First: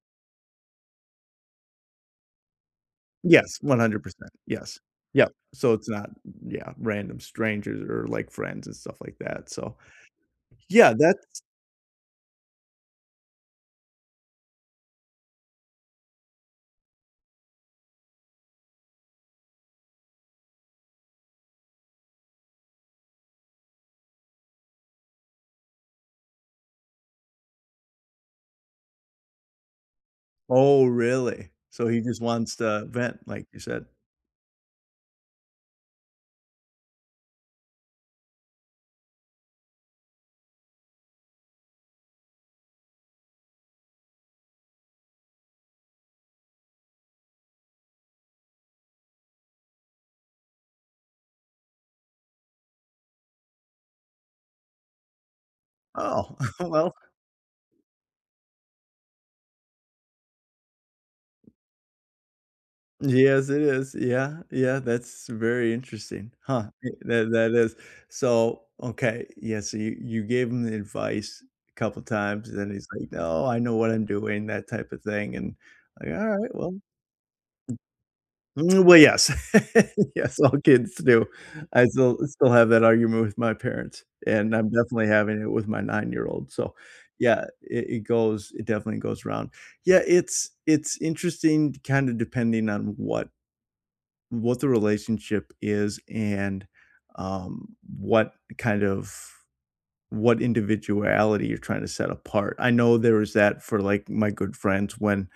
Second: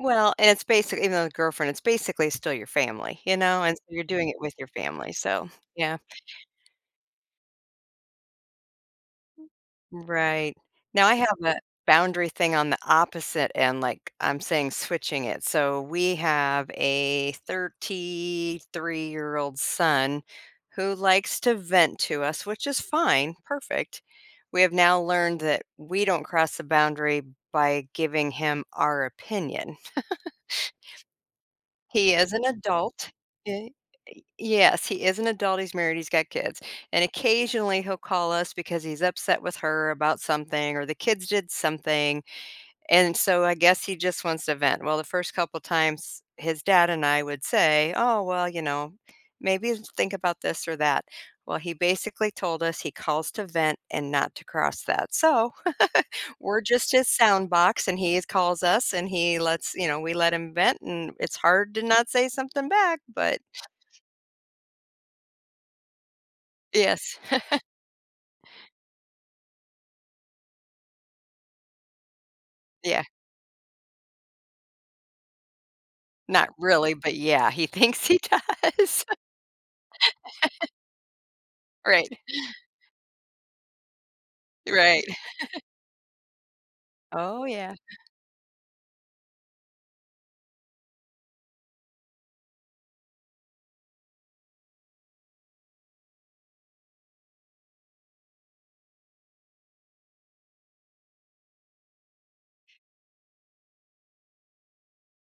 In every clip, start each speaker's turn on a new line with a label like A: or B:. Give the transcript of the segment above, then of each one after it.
A: Well, and it's basic even though the girlfriend, it's basically still your family, you
B: Yes,
A: know, and
B: one
A: so
B: hundred
A: you're doing
B: percent,
A: it with your
B: yes,
A: family,
B: yep,
A: so
B: so it's
A: yeah.
B: not, y yeah, random strangers or, like, friends and stuff like that, so
A: Right.
B: Yeah,
A: Now I have
B: that's
A: a boundary thing on the opposite end, like, I'm saying switching it. So, we have a thirty-three-year-old son who likes to vent to us, which is fine, perfect. We have now learned that we don't cross a boundary by giving him our opinion.
B: Oh, really? So he
A: He
B: just
A: is an
B: wants to
A: adult,
B: vent, like you
A: ye
B: said?
A: Y yes, he is an adult, he's married, he's got kids, and occasionally he'll call us because he's upset with her about something or the kids did something, and so I guess he just wants to vent. Well, the first couple times, his dad and I would say, "Oh, well, you know, maybe think about this or that." Well, he basically told us he "calls to vent and not to cross that," so
B: Oh,
A: We're just
B: well
A: his sound box, and he is calls us, and he lets you know, we let him vent, and it's hard to not say something back, but
B: Yes, it is, yeah, yeah, that's very interesting, huh, y
A: Yes.
B: tha that is. So, okay, yes, so you you gave him the advice couple times, and then he's
A: Yeah.
B: like, "Oh, I know what I'm doing," that type of thing, and like,
A: Not
B: "Alright, well"
A: really, but, yeah, he thinks he
B: Mm, well,
A: does.
B: yes, yes, all kids do. I
A: Right.
B: still still have that argument with my parents, and I'm
A: Right.
B: definitely having it with my nine-year-old, so yeah,
A: Oh,
B: i
A: yeah.
B: it goes it definitely goes around. Yeah, it's it's interesting kinda depending on what what the relationship is and, um, what kind of what individuality you're trying to set apart. I know there is that for, like, my good friends when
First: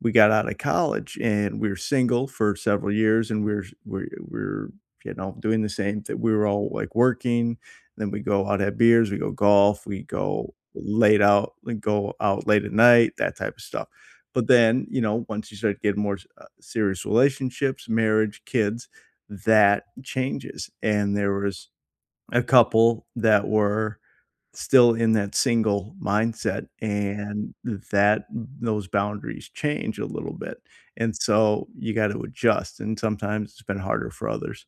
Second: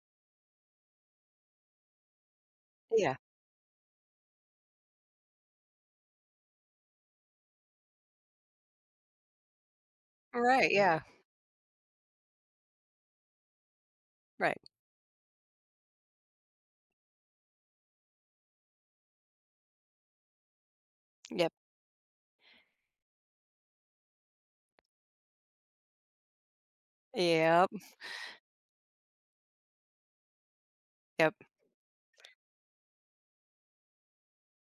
B: we got outta college, and we were single for several
A: Yeah.
B: years, and we're we're we're, you know, doing the same thin we were all, like, working, then we go out, have beers, we go golf, we go
A: Alright, yeah.
B: late out and go out late at night, that type of stuff. But
A: Right.
B: then, you know, once you start getting more s uh, serious relationships, marriage, kids, that changes. And there
A: Yep.
B: was a couple that were still in that single mindset, and
A: Yep.
B: that those boundaries change a little bit, and
A: Yep.
B: so you got to adjust, and sometimes it's been harder for others.